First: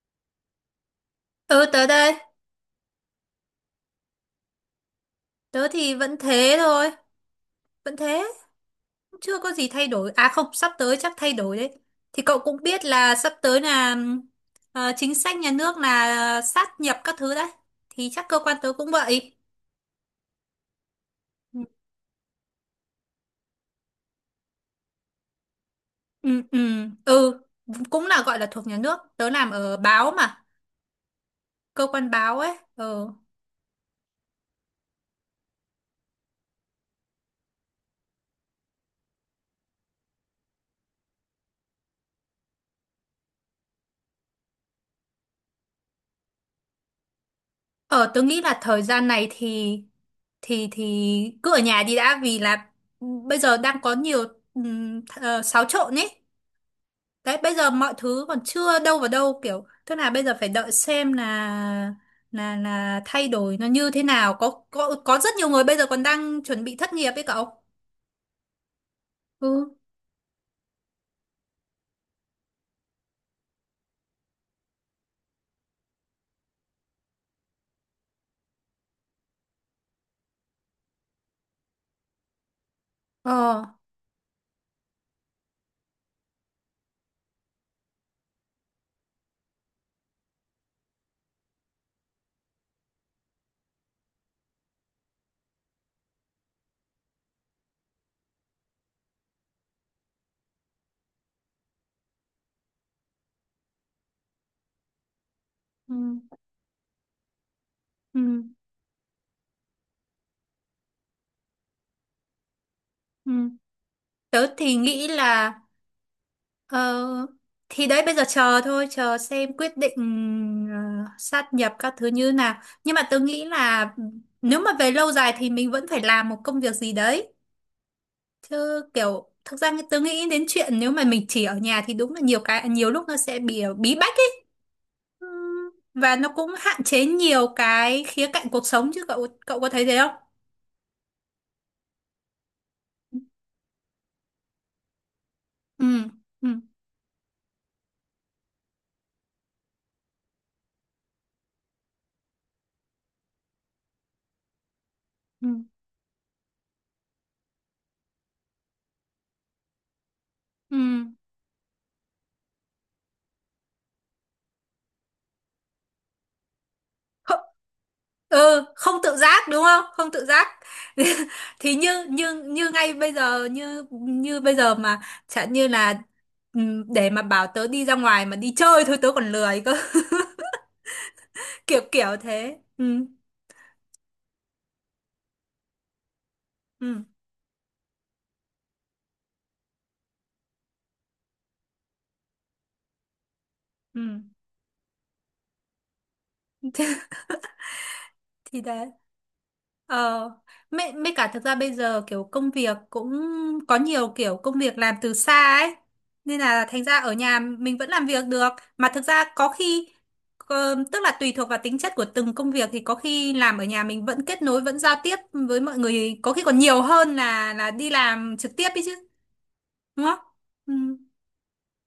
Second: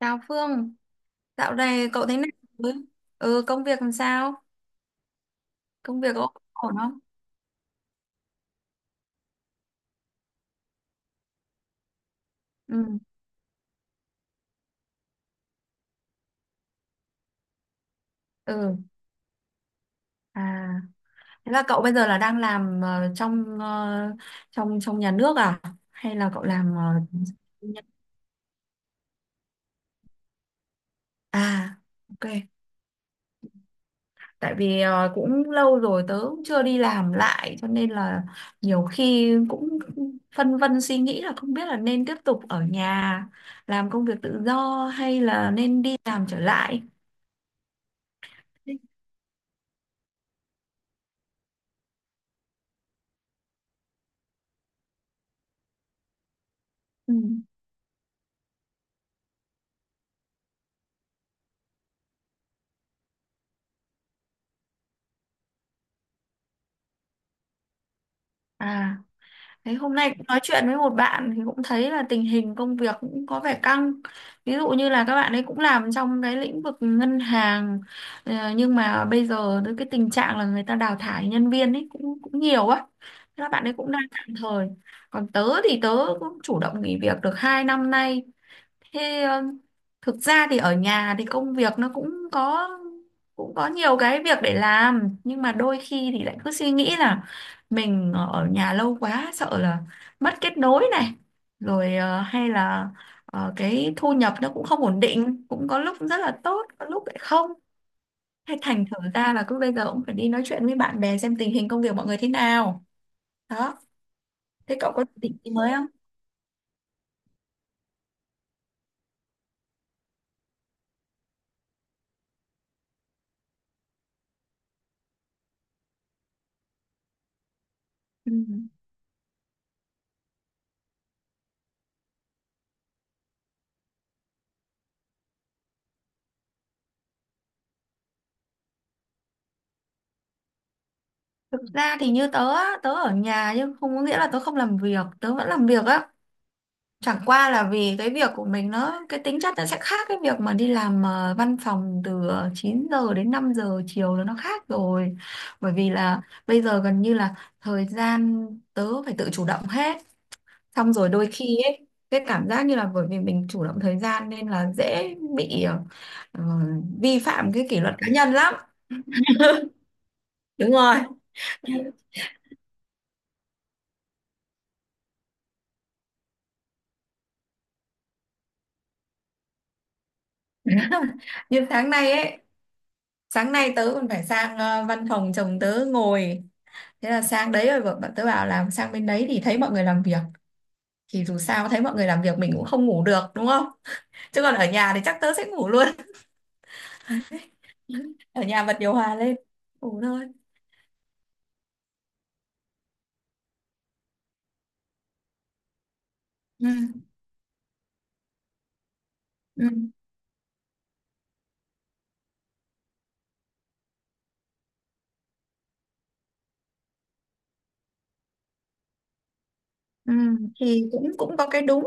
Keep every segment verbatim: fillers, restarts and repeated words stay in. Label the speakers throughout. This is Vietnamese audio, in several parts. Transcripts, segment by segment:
Speaker 1: Chào Phương, dạo
Speaker 2: Ừ tới
Speaker 1: này cậu
Speaker 2: đây,
Speaker 1: thế nào? Rồi? Ừ, công việc làm sao?
Speaker 2: tớ thì
Speaker 1: Công việc
Speaker 2: vẫn
Speaker 1: có
Speaker 2: thế
Speaker 1: ổn
Speaker 2: thôi,
Speaker 1: không?
Speaker 2: vẫn thế, chưa có gì thay đổi. À không, sắp tới chắc thay đổi đấy. Thì cậu cũng biết
Speaker 1: Ừ,
Speaker 2: là sắp tới là ờ, chính sách nhà nước là sát nhập các thứ đấy. Thì chắc cơ quan tớ
Speaker 1: ừ.
Speaker 2: cũng vậy.
Speaker 1: À, thế
Speaker 2: Ừ,
Speaker 1: là cậu bây giờ là đang làm ờ, trong ờ, trong trong nhà nước à? Hay là
Speaker 2: ừ,
Speaker 1: cậu
Speaker 2: ừ,
Speaker 1: làm ờ,
Speaker 2: ừ, cũng là gọi là thuộc nhà nước. Tớ làm ở báo mà,
Speaker 1: À,
Speaker 2: cơ quan
Speaker 1: ok.
Speaker 2: báo ấy. Ừ.
Speaker 1: Tại vì ờ, cũng lâu rồi tớ cũng chưa đi làm lại cho nên là nhiều khi cũng phân vân suy nghĩ là không biết là nên tiếp tục ở nhà làm công việc tự do hay là nên đi làm trở lại.
Speaker 2: Ờ, tớ nghĩ là thời gian này thì thì thì cứ ở nhà đi đã, vì là ừ, bây giờ đang có nhiều um, xáo trộn ấy.
Speaker 1: Ừ.
Speaker 2: Đấy, bây giờ mọi thứ còn chưa đâu vào đâu, kiểu tức là bây giờ phải đợi xem là là là thay đổi nó như thế nào, có có có rất nhiều người bây giờ còn đang chuẩn bị thất nghiệp ấy cậu.
Speaker 1: À.
Speaker 2: Ừ.
Speaker 1: Đấy, hôm nay cũng nói chuyện với một bạn thì cũng thấy là tình hình công việc cũng có vẻ căng. Ví dụ như là các bạn ấy cũng làm trong cái lĩnh vực ngân hàng, ờ, nhưng mà bây giờ tới cái tình trạng là người ta đào thải nhân viên ấy cũng cũng nhiều á. Thế là
Speaker 2: Ờ.
Speaker 1: bạn ấy cũng đang tạm thời. Còn tớ thì tớ cũng chủ động nghỉ việc được hai năm nay. Thế ờ, thực ra thì ở nhà thì công việc nó cũng có cũng có nhiều cái việc để làm, nhưng mà đôi khi thì lại cứ suy nghĩ là mình ở nhà lâu quá sợ là mất kết nối này rồi, ờ, hay là ờ, cái thu nhập nó cũng không ổn định, cũng có
Speaker 2: Ừ.
Speaker 1: lúc rất là tốt có lúc lại không,
Speaker 2: Ừ.
Speaker 1: hay thành thử ra là cứ bây giờ cũng phải đi nói chuyện với bạn bè xem tình hình công việc mọi người thế nào
Speaker 2: Ừ.
Speaker 1: đó.
Speaker 2: Tớ thì
Speaker 1: Thế cậu có
Speaker 2: nghĩ
Speaker 1: định gì
Speaker 2: là
Speaker 1: mới không?
Speaker 2: ờ, thì đấy bây giờ chờ thôi, chờ xem quyết định ờ, sát nhập các thứ như nào, nhưng mà tớ nghĩ là ừ, nếu mà về lâu dài thì mình vẫn phải làm một công việc gì đấy.
Speaker 1: Ừ.
Speaker 2: Chứ kiểu thực ra tớ nghĩ đến chuyện nếu mà mình chỉ ở nhà thì đúng là nhiều cái, nhiều lúc nó sẽ bị ờ, bí bách ấy. Ừ. Và nó cũng hạn chế nhiều cái khía cạnh cuộc sống chứ, cậu cậu có thấy thế không?
Speaker 1: Thực ra thì như tớ á, tớ ở nhà nhưng không có nghĩa là tớ không làm việc, tớ vẫn làm việc á.
Speaker 2: Ừ. Ừ.
Speaker 1: Chẳng qua là vì cái việc của mình nó, cái tính chất nó sẽ khác cái việc mà đi làm ờ, văn phòng từ ờ, chín giờ đến năm giờ chiều là nó khác rồi.
Speaker 2: Ừ.
Speaker 1: Bởi vì là bây giờ gần như là thời gian tớ phải tự chủ động hết.
Speaker 2: Ừ.
Speaker 1: Xong rồi đôi khi ấy, cái cảm giác như là bởi vì mình chủ động thời gian nên là dễ bị ờ, ờ, vi
Speaker 2: Không,
Speaker 1: phạm cái kỷ luật cá nhân lắm.
Speaker 2: ừ, không tự giác đúng không? Không tự giác.
Speaker 1: Đúng rồi.
Speaker 2: Thì như như như ngay bây giờ, như như bây giờ mà chẳng như là ừ, để mà bảo tớ đi ra ngoài mà đi chơi thôi tớ còn lười cơ.
Speaker 1: Như
Speaker 2: Kiểu
Speaker 1: tháng
Speaker 2: kiểu
Speaker 1: này ấy,
Speaker 2: thế. Ừ.
Speaker 1: sáng nay tớ còn phải sang ờ, văn phòng chồng tớ ngồi,
Speaker 2: Ừ.
Speaker 1: thế là sang đấy rồi bọn bọn tớ bảo làm sang bên đấy thì thấy mọi người làm việc, thì dù sao thấy mọi người làm việc mình cũng không ngủ được đúng không,
Speaker 2: Ừ.
Speaker 1: chứ còn ở nhà thì chắc tớ sẽ ngủ luôn. Ở
Speaker 2: Thì
Speaker 1: nhà bật
Speaker 2: đấy.
Speaker 1: điều hòa lên ngủ thôi.
Speaker 2: Ờ, mấy, mấy cả thực ra bây giờ kiểu công việc cũng có nhiều kiểu công việc làm từ xa ấy. Nên là
Speaker 1: Ừ,
Speaker 2: thành ra ở nhà mình vẫn làm việc được. Mà thực ra có
Speaker 1: ừ,
Speaker 2: khi, ờ, tức là tùy thuộc vào tính chất của từng công việc thì có khi làm ở nhà mình vẫn kết nối, vẫn giao tiếp với mọi người. Có khi còn nhiều hơn là là đi làm trực tiếp ấy chứ. Đúng
Speaker 1: ừ.
Speaker 2: không? Ừ.
Speaker 1: Thì cũng cũng có cái đúng,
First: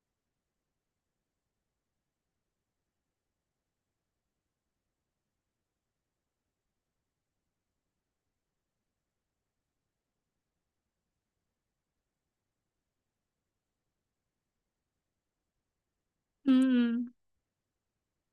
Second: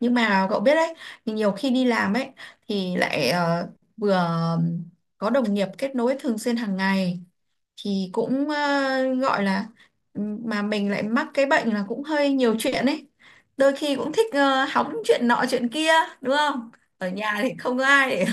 Speaker 1: nhưng mà cậu biết đấy, thì nhiều khi đi làm ấy thì lại ờ, vừa có đồng nghiệp kết nối thường xuyên hàng ngày thì cũng, ờ, gọi là, ừ, mà mình lại mắc cái bệnh là cũng hơi nhiều chuyện ấy, đôi khi cũng thích ờ, hóng chuyện nọ chuyện kia đúng
Speaker 2: Ừ.
Speaker 1: không. Ở
Speaker 2: Ừ.
Speaker 1: nhà thì không có ai để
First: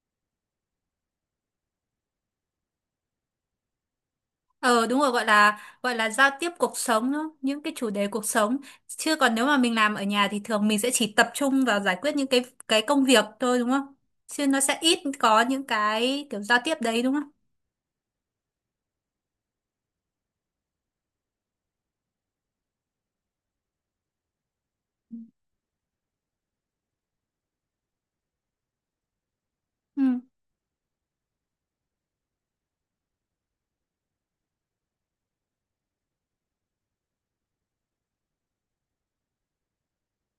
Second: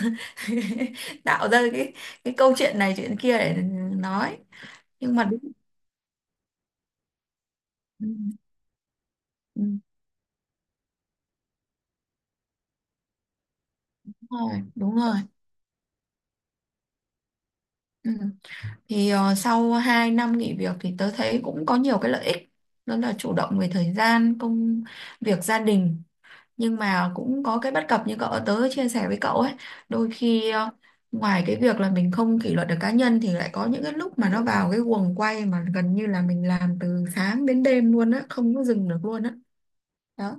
Speaker 1: tạo ra cái cái câu chuyện này chuyện kia để nói,
Speaker 2: Ờ đúng rồi,
Speaker 1: nhưng mà
Speaker 2: gọi
Speaker 1: đúng,
Speaker 2: là gọi là giao tiếp cuộc sống đó, những cái chủ
Speaker 1: ừ,
Speaker 2: đề cuộc sống. Chứ còn nếu mà
Speaker 1: ừ,
Speaker 2: mình làm ở nhà thì thường mình sẽ chỉ tập trung vào giải quyết những cái cái công việc thôi đúng không?
Speaker 1: đúng
Speaker 2: Chứ nó
Speaker 1: rồi
Speaker 2: sẽ
Speaker 1: đúng
Speaker 2: ít
Speaker 1: rồi.
Speaker 2: có những cái kiểu giao tiếp đấy đúng không?
Speaker 1: Ừ. Thì ờ, sau hai năm nghỉ việc thì tớ thấy cũng có nhiều cái lợi ích, đó là chủ động về thời gian công việc gia đình, nhưng mà cũng có cái bất cập như cậu tớ chia sẻ với cậu ấy. Đôi
Speaker 2: Ừ.
Speaker 1: khi ờ, ngoài cái việc là mình không kỷ luật được cá nhân thì lại có những cái lúc mà nó vào cái guồng quay mà gần như là mình làm từ sáng đến đêm luôn á, không có dừng được luôn á đó.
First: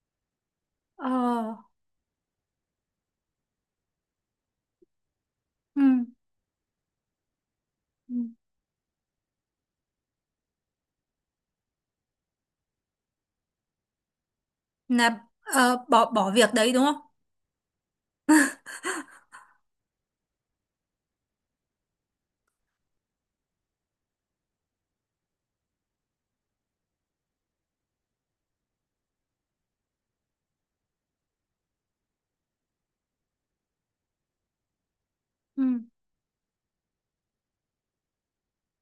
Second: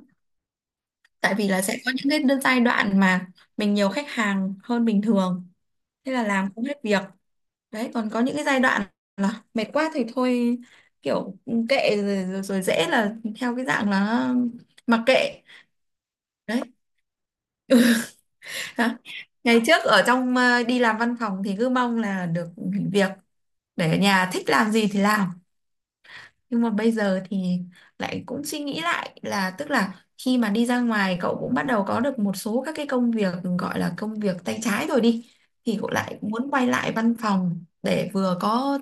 Speaker 1: Tại vì
Speaker 2: Ờ.
Speaker 1: là sẽ có những cái đơn- giai đoạn mà mình nhiều khách hàng hơn bình thường,
Speaker 2: Ừ.
Speaker 1: thế là làm không hết việc. Đấy, còn
Speaker 2: Ừ.
Speaker 1: có những cái giai đoạn là mệt quá thì thôi, kiểu ừ, kệ rồi, rồi, rồi dễ là theo cái dạng là mặc
Speaker 2: Là
Speaker 1: kệ.
Speaker 2: ờ, bỏ bỏ việc
Speaker 1: Đấy.
Speaker 2: đấy đúng không?
Speaker 1: Ha. Ngày trước ở trong ờ, đi làm văn phòng thì cứ mong là được nghỉ việc để ở nhà thích làm gì thì làm. Nhưng mà bây giờ thì lại cũng suy nghĩ lại, là tức là khi mà đi ra ngoài cậu cũng bắt đầu có được một số các cái công việc gọi là công việc tay trái rồi đi,
Speaker 2: Ừ.
Speaker 1: thì cậu lại muốn quay lại văn phòng để vừa có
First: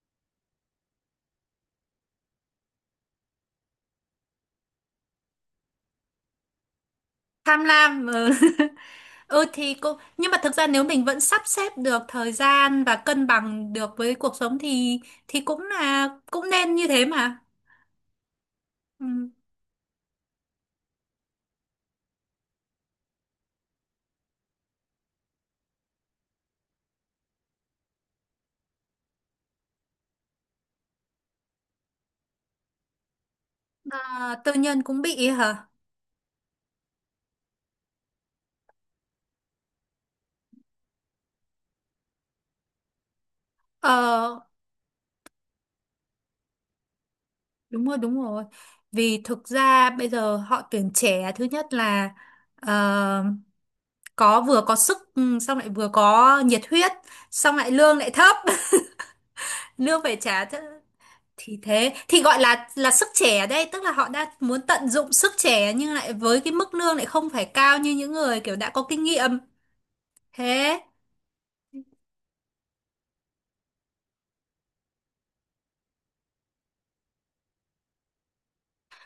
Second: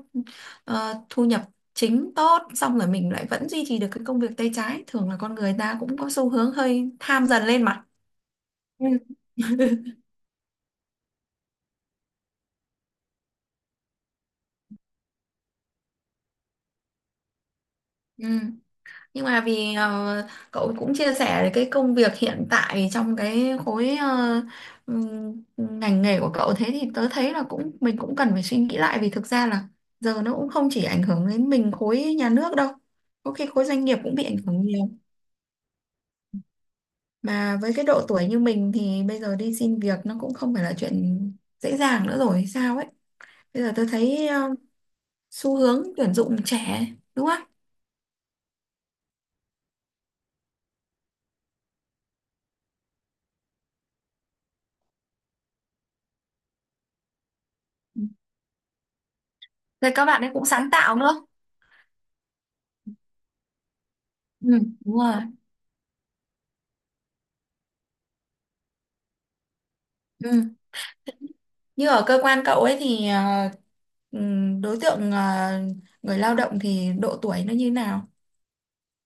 Speaker 1: ờ, thu nhập chính tốt, xong rồi mình lại vẫn duy trì được cái công việc tay trái. Thường là con người ta cũng có xu hướng hơi tham dần lên
Speaker 2: Tham
Speaker 1: mà.
Speaker 2: lam. Ừ.
Speaker 1: Ừ.
Speaker 2: Ừ thì cũng, nhưng mà thực ra nếu mình vẫn sắp xếp được thời gian và cân bằng được với cuộc sống thì thì cũng là cũng nên như thế mà.
Speaker 1: Ừ. Nhưng
Speaker 2: Ừ.
Speaker 1: mà vì ờ, cậu cũng chia sẻ về cái công việc hiện tại trong cái khối ờ, ừm, ngành nghề của cậu, thế thì tớ thấy là cũng mình cũng cần phải suy nghĩ lại, vì thực ra là giờ nó cũng không chỉ ảnh hưởng đến mình khối nhà nước đâu. Có khi khối doanh nghiệp cũng bị
Speaker 2: À,
Speaker 1: ảnh
Speaker 2: tư
Speaker 1: hưởng
Speaker 2: nhân
Speaker 1: nhiều.
Speaker 2: cũng bị hả?
Speaker 1: Mà với cái độ tuổi như mình thì bây giờ đi xin việc nó cũng không phải là chuyện dễ dàng nữa rồi hay sao ấy. Bây giờ tôi thấy
Speaker 2: Ờ,
Speaker 1: ờ, xu hướng tuyển dụng trẻ, đúng không?
Speaker 2: đúng rồi, đúng rồi. Vì thực ra bây giờ họ tuyển trẻ, thứ nhất là ờ, có, vừa có sức, ừ, xong lại vừa có nhiệt huyết, xong lại lương lại thấp,
Speaker 1: Rồi
Speaker 2: lương
Speaker 1: các
Speaker 2: phải
Speaker 1: bạn ấy
Speaker 2: trả
Speaker 1: cũng
Speaker 2: th-
Speaker 1: sáng tạo nữa.
Speaker 2: thì thế thì gọi là là sức trẻ đây, tức là họ đã
Speaker 1: Ừ,
Speaker 2: muốn tận
Speaker 1: đúng
Speaker 2: dụng
Speaker 1: rồi.
Speaker 2: sức trẻ nhưng lại với cái mức lương lại không phải cao như những người kiểu đã có kinh nghiệm.
Speaker 1: Ừ.
Speaker 2: Thế
Speaker 1: Như ở cơ quan cậu ấy thì ờ, ừm, đối tượng, ờ, người lao động thì độ tuổi nó như nào?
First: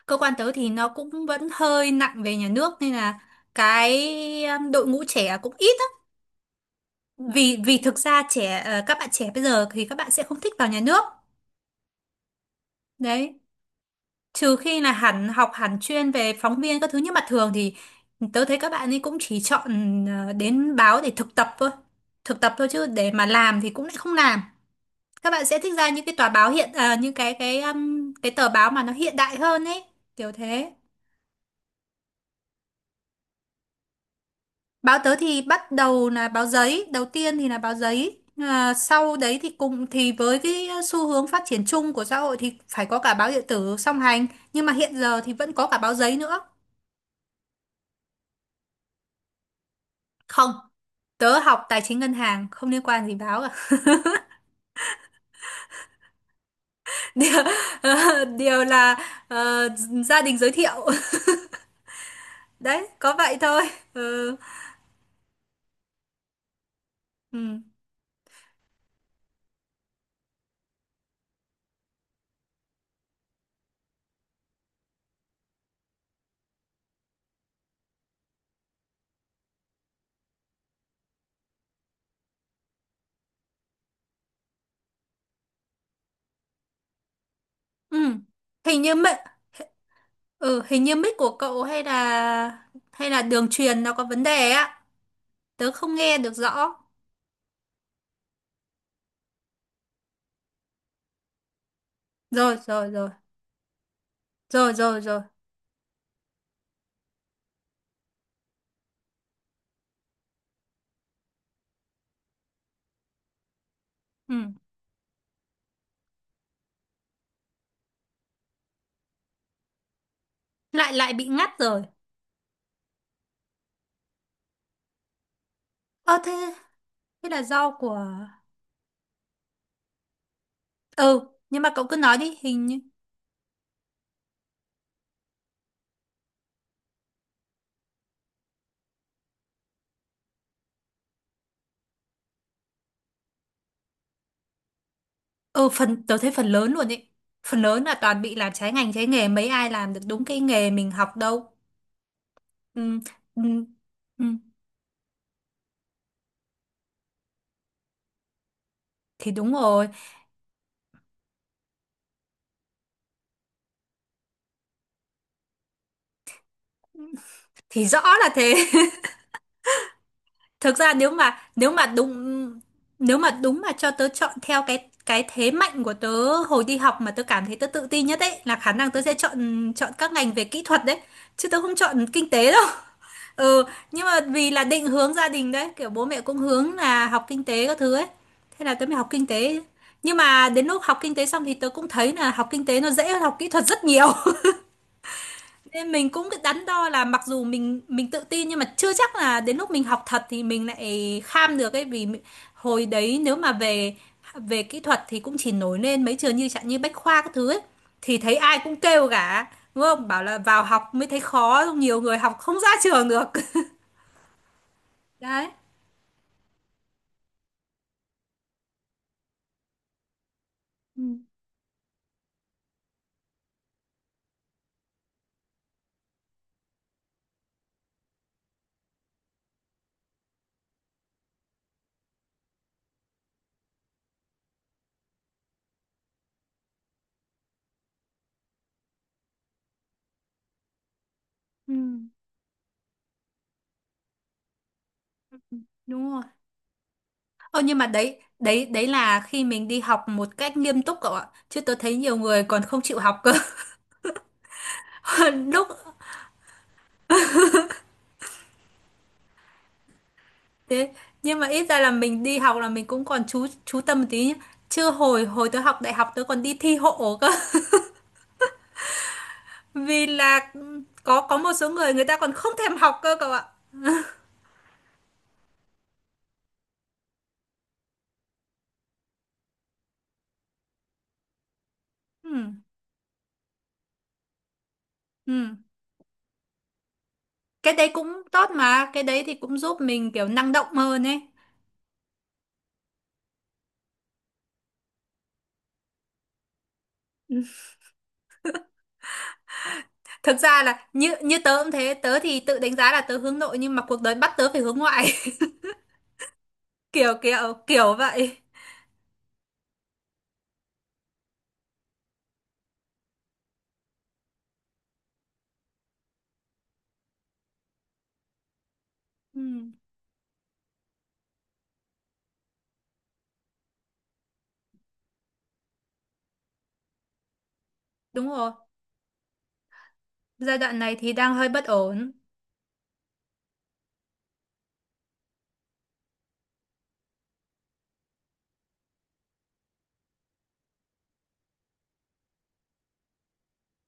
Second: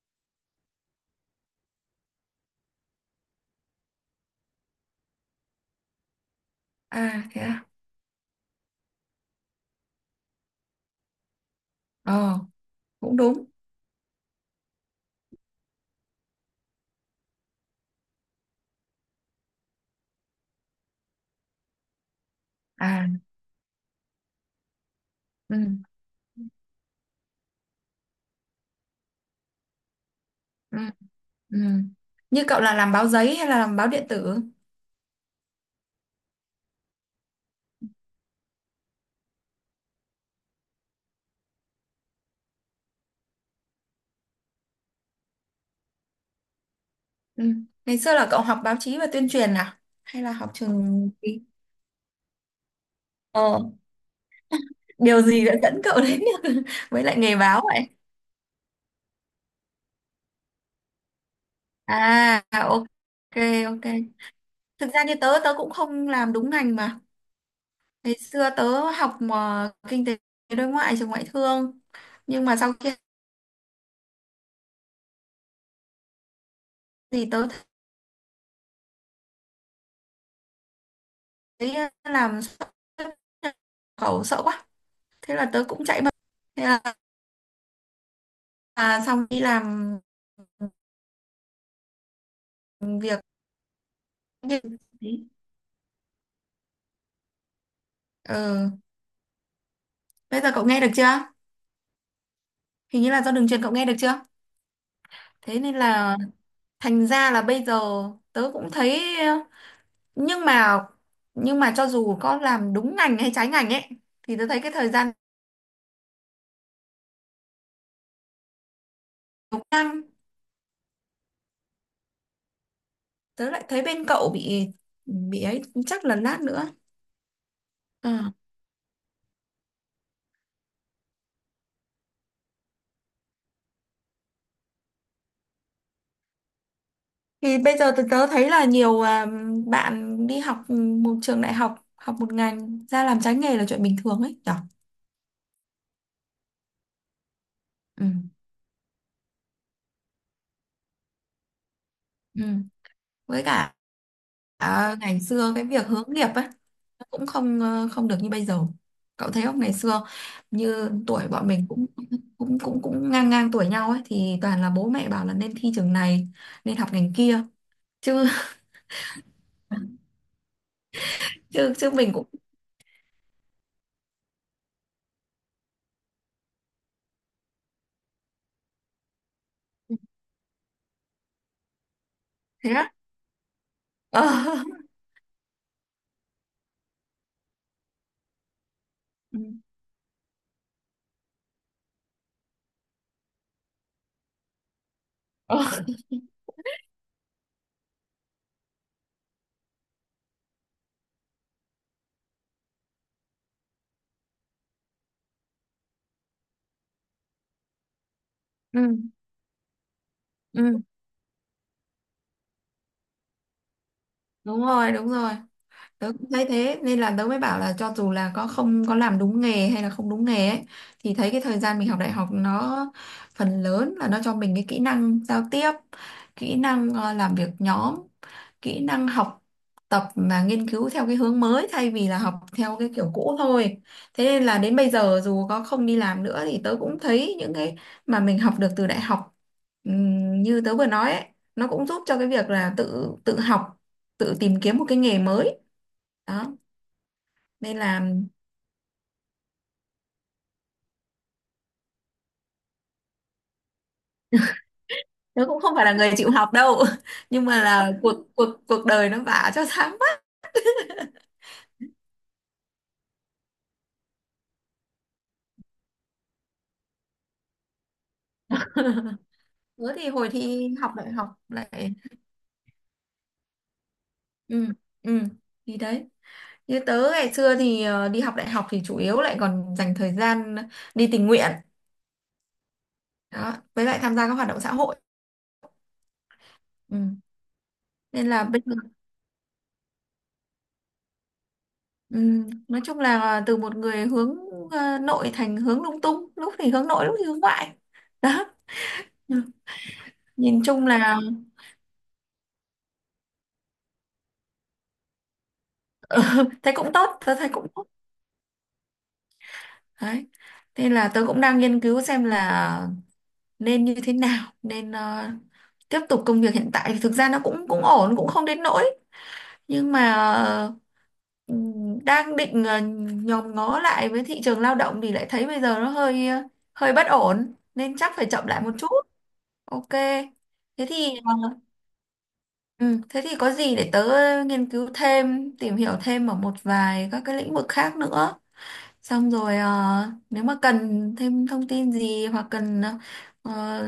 Speaker 2: cơ quan tớ thì nó cũng vẫn hơi nặng về nhà nước, nên là cái um, đội ngũ trẻ cũng ít.
Speaker 1: À thế
Speaker 2: vì
Speaker 1: à?
Speaker 2: vì thực ra trẻ, ờ, các bạn trẻ bây giờ thì các bạn sẽ không thích vào nhà nước
Speaker 1: Ờ, cũng
Speaker 2: đấy,
Speaker 1: đúng.
Speaker 2: trừ khi là hẳn học, hẳn chuyên về phóng viên các thứ, nhưng mà thường thì tớ thấy các bạn ấy cũng chỉ chọn ờ, đến báo để thực tập thôi, thực tập thôi chứ
Speaker 1: À,
Speaker 2: để mà làm thì cũng lại không làm. Các bạn
Speaker 1: ừ,
Speaker 2: sẽ thích ra những cái tòa báo hiện ờ, những cái cái um, cái tờ báo mà nó hiện đại hơn ấy, kiểu thế.
Speaker 1: ừ, ừ. Như cậu là làm báo giấy hay là làm báo điện tử?
Speaker 2: Báo tớ thì bắt đầu là báo giấy, đầu tiên thì là báo giấy. À, sau đấy thì cùng thì với cái xu hướng phát triển chung của xã hội thì phải có cả báo điện tử song hành, nhưng mà hiện giờ thì vẫn có cả báo giấy nữa.
Speaker 1: Ừ. Ngày xưa là cậu học báo chí và tuyên truyền à? Hay là
Speaker 2: Không,
Speaker 1: học trường
Speaker 2: tớ
Speaker 1: gì?
Speaker 2: học tài chính ngân hàng, không liên quan gì báo
Speaker 1: Ờ,
Speaker 2: cả.
Speaker 1: điều gì đã dẫn cậu đến với lại nghề
Speaker 2: Điều,
Speaker 1: báo vậy?
Speaker 2: ờ, điều là ờ, gia đình giới thiệu.
Speaker 1: À, ok,
Speaker 2: Đấy, có vậy thôi.
Speaker 1: ok.
Speaker 2: Ừ.
Speaker 1: Thực ra như tớ, tớ cũng không làm đúng ngành mà.
Speaker 2: Ừ.
Speaker 1: Ngày xưa tớ học mà kinh tế đối ngoại trường ngoại thương, nhưng mà sau khi thì tớ thấy ờ, làm xuất nhập khẩu sợ quá, thế là tớ cũng chạy mất, thế là
Speaker 2: Ừ. Hình như
Speaker 1: là
Speaker 2: mic
Speaker 1: xong đi làm
Speaker 2: ừ, hình như mic của cậu hay là hay
Speaker 1: việc.
Speaker 2: là đường truyền nó có vấn đề á. Tớ không nghe được rõ.
Speaker 1: Ừ. Bây giờ cậu nghe được chưa?
Speaker 2: Rồi, rồi,
Speaker 1: Hình
Speaker 2: rồi.
Speaker 1: như là do đường truyền, cậu nghe được chưa?
Speaker 2: Rồi, rồi, rồi.
Speaker 1: Thế nên là thành ra là bây giờ tớ cũng thấy ờ, nhưng mà, nhưng mà cho dù có làm đúng ngành hay trái ngành ấy thì tớ
Speaker 2: Ừ.
Speaker 1: thấy cái thời gian, đúng.
Speaker 2: lại lại bị ngắt rồi.
Speaker 1: Tớ lại thấy bên cậu bị, bị ấy, chắc
Speaker 2: ờ
Speaker 1: là lát
Speaker 2: thế
Speaker 1: nữa.
Speaker 2: thế là do của,
Speaker 1: Ờ.
Speaker 2: ừ nhưng mà cậu cứ nói đi, hình như.
Speaker 1: Thì bây giờ tớ, tớ thấy là nhiều à, bạn đi học, ừ, một trường đại học học một ngành ra làm trái nghề là chuyện bình thường ấy nhở.
Speaker 2: Ừ, phần tớ thấy phần lớn luôn ấy, phần lớn là
Speaker 1: Ừ.
Speaker 2: toàn bị làm trái ngành trái nghề, mấy ai làm được đúng cái nghề mình học đâu.
Speaker 1: Ừ.
Speaker 2: Ừ. Ừ.
Speaker 1: Với cả,
Speaker 2: Ừ.
Speaker 1: à, ngày xưa cái việc hướng nghiệp ấy nó cũng không ờ, không được như bây giờ,
Speaker 2: Thì
Speaker 1: cậu thấy
Speaker 2: đúng
Speaker 1: không? Ngày
Speaker 2: rồi,
Speaker 1: xưa như tuổi bọn mình cũng cũng cũng cũng ngang ngang tuổi nhau ấy thì toàn là bố mẹ bảo là nên thi trường này nên học ngành kia,
Speaker 2: thì rõ
Speaker 1: chứ
Speaker 2: là thế. Thực ra nếu mà nếu
Speaker 1: chứ
Speaker 2: mà
Speaker 1: chứ mình cũng
Speaker 2: đúng nếu mà đúng mà cho tớ chọn theo cái cái thế mạnh của tớ hồi đi học mà tớ cảm thấy tớ tự tin nhất ấy, là khả năng tớ sẽ chọn chọn các ngành về kỹ thuật đấy, chứ tớ không chọn kinh tế đâu.
Speaker 1: thế.
Speaker 2: Ừ, nhưng mà
Speaker 1: Ờ,
Speaker 2: vì là định hướng gia đình đấy, kiểu bố mẹ cũng hướng là học kinh tế các thứ ấy, thế là tớ mới học kinh
Speaker 1: ừ,
Speaker 2: tế. Nhưng mà đến lúc học kinh tế xong thì tớ cũng thấy là học kinh tế nó dễ hơn học kỹ thuật rất nhiều,
Speaker 1: ờ,
Speaker 2: nên mình cũng cái đắn đo là mặc dù mình mình tự tin nhưng mà chưa chắc là đến lúc mình học thật thì mình lại kham được ấy, vì mình- hồi đấy nếu mà về về kỹ thuật thì cũng chỉ nổi lên mấy trường như chẳng như Bách Khoa các thứ ấy, thì thấy ai cũng
Speaker 1: ừ,
Speaker 2: kêu cả đúng không, bảo là vào
Speaker 1: ừ
Speaker 2: học mới thấy khó, xong nhiều người học không ra trường được.
Speaker 1: đúng rồi đúng rồi.
Speaker 2: Đấy.
Speaker 1: Tớ cũng thấy thế nên là tớ mới bảo là cho dù là có không có làm đúng nghề hay là không đúng nghề ấy
Speaker 2: Ừ.
Speaker 1: thì thấy cái thời gian mình học đại học nó phần lớn là nó cho mình cái kỹ năng giao tiếp, kỹ năng ờ, làm việc nhóm, kỹ năng học tập mà nghiên cứu theo cái hướng mới thay vì là học theo cái kiểu cũ thôi. Thế nên là đến bây giờ dù có không đi làm nữa thì tớ cũng thấy những cái mà mình học được từ đại học, ừm, như tớ vừa nói ấy, nó
Speaker 2: Ừ.
Speaker 1: cũng giúp cho cái việc là tự tự học, tự tìm kiếm một cái nghề
Speaker 2: Ừ.
Speaker 1: mới.
Speaker 2: Đúng rồi.
Speaker 1: Đó
Speaker 2: Ờ
Speaker 1: nên
Speaker 2: nhưng mà
Speaker 1: là
Speaker 2: đấy đấy đấy là khi mình đi học một cách nghiêm túc cậu ạ, chứ tôi thấy nhiều người còn không chịu học cơ.
Speaker 1: tớ cũng
Speaker 2: lúc
Speaker 1: không phải là người chịu học đâu, nhưng mà là cuộc cuộc cuộc đời nó vả cho sáng mắt.
Speaker 2: Thế, nhưng mà ít ra là mình đi học là mình cũng còn chú chú tâm một tí nhá. Chưa hồi hồi tớ học đại học tớ còn đi thi hộ cơ.
Speaker 1: Tớ
Speaker 2: Vì
Speaker 1: thì hồi
Speaker 2: là
Speaker 1: thi học đại
Speaker 2: có
Speaker 1: học
Speaker 2: có một số
Speaker 1: lại,
Speaker 2: người người ta còn không thèm học cơ cậu ạ.
Speaker 1: ừ, ừ, thì đấy, như tớ ngày xưa thì ờ, đi học đại học thì chủ yếu lại còn dành thời gian đi tình nguyện
Speaker 2: Ừ.
Speaker 1: đó, với lại tham gia các hoạt động xã hội.
Speaker 2: Ừ.
Speaker 1: Ừ.
Speaker 2: Cái đấy cũng
Speaker 1: Nên là
Speaker 2: tốt
Speaker 1: bây giờ,
Speaker 2: mà, cái đấy thì cũng giúp mình kiểu năng động hơn ấy.
Speaker 1: ừ, nói chung là từ một người hướng ờ, nội thành hướng lung tung, lúc thì hướng nội lúc thì hướng ngoại đó. Ừ.
Speaker 2: Thực
Speaker 1: Nhìn
Speaker 2: ra là
Speaker 1: chung
Speaker 2: như
Speaker 1: là
Speaker 2: như tớ cũng thế, tớ thì tự đánh giá là tớ hướng nội nhưng mà cuộc đời bắt tớ phải hướng ngoại.
Speaker 1: thế cũng
Speaker 2: Kiểu
Speaker 1: tốt, tớ thấy
Speaker 2: kiểu
Speaker 1: cũng tốt.
Speaker 2: kiểu vậy.
Speaker 1: Đấy, nên là tớ cũng đang nghiên cứu xem là nên như thế nào, nên ờ, tiếp tục công việc hiện tại thì thực ra nó cũng cũng ổn cũng không đến nỗi,
Speaker 2: Ừ.
Speaker 1: nhưng mà ờ, ừm, đang định ờ, nhòm ngó lại với thị trường lao động thì lại thấy bây giờ nó hơi ờ, hơi bất ổn, nên chắc phải
Speaker 2: Đúng
Speaker 1: chậm
Speaker 2: rồi.
Speaker 1: lại một chút. Ok.
Speaker 2: Giai đoạn
Speaker 1: thế
Speaker 2: này thì
Speaker 1: thì
Speaker 2: đang hơi
Speaker 1: ờ,
Speaker 2: bất ổn.
Speaker 1: ừ, thế thì có gì để tớ nghiên cứu thêm tìm hiểu thêm ở một vài các cái lĩnh vực khác nữa. Xong rồi ờ, nếu mà cần thêm thông tin gì hoặc cần ờ,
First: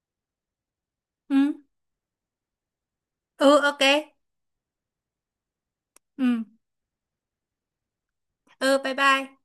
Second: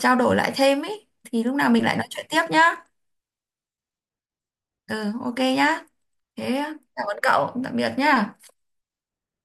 Speaker 1: trao đổi lại thêm ấy thì lúc
Speaker 2: Ừ.
Speaker 1: nào mình lại nói chuyện tiếp nhá.
Speaker 2: Ừ, ok.
Speaker 1: Ừ, ok nhá.
Speaker 2: Ừ.
Speaker 1: Thế cảm ơn cậu, tạm biệt nhá.
Speaker 2: Ừ, bye bye.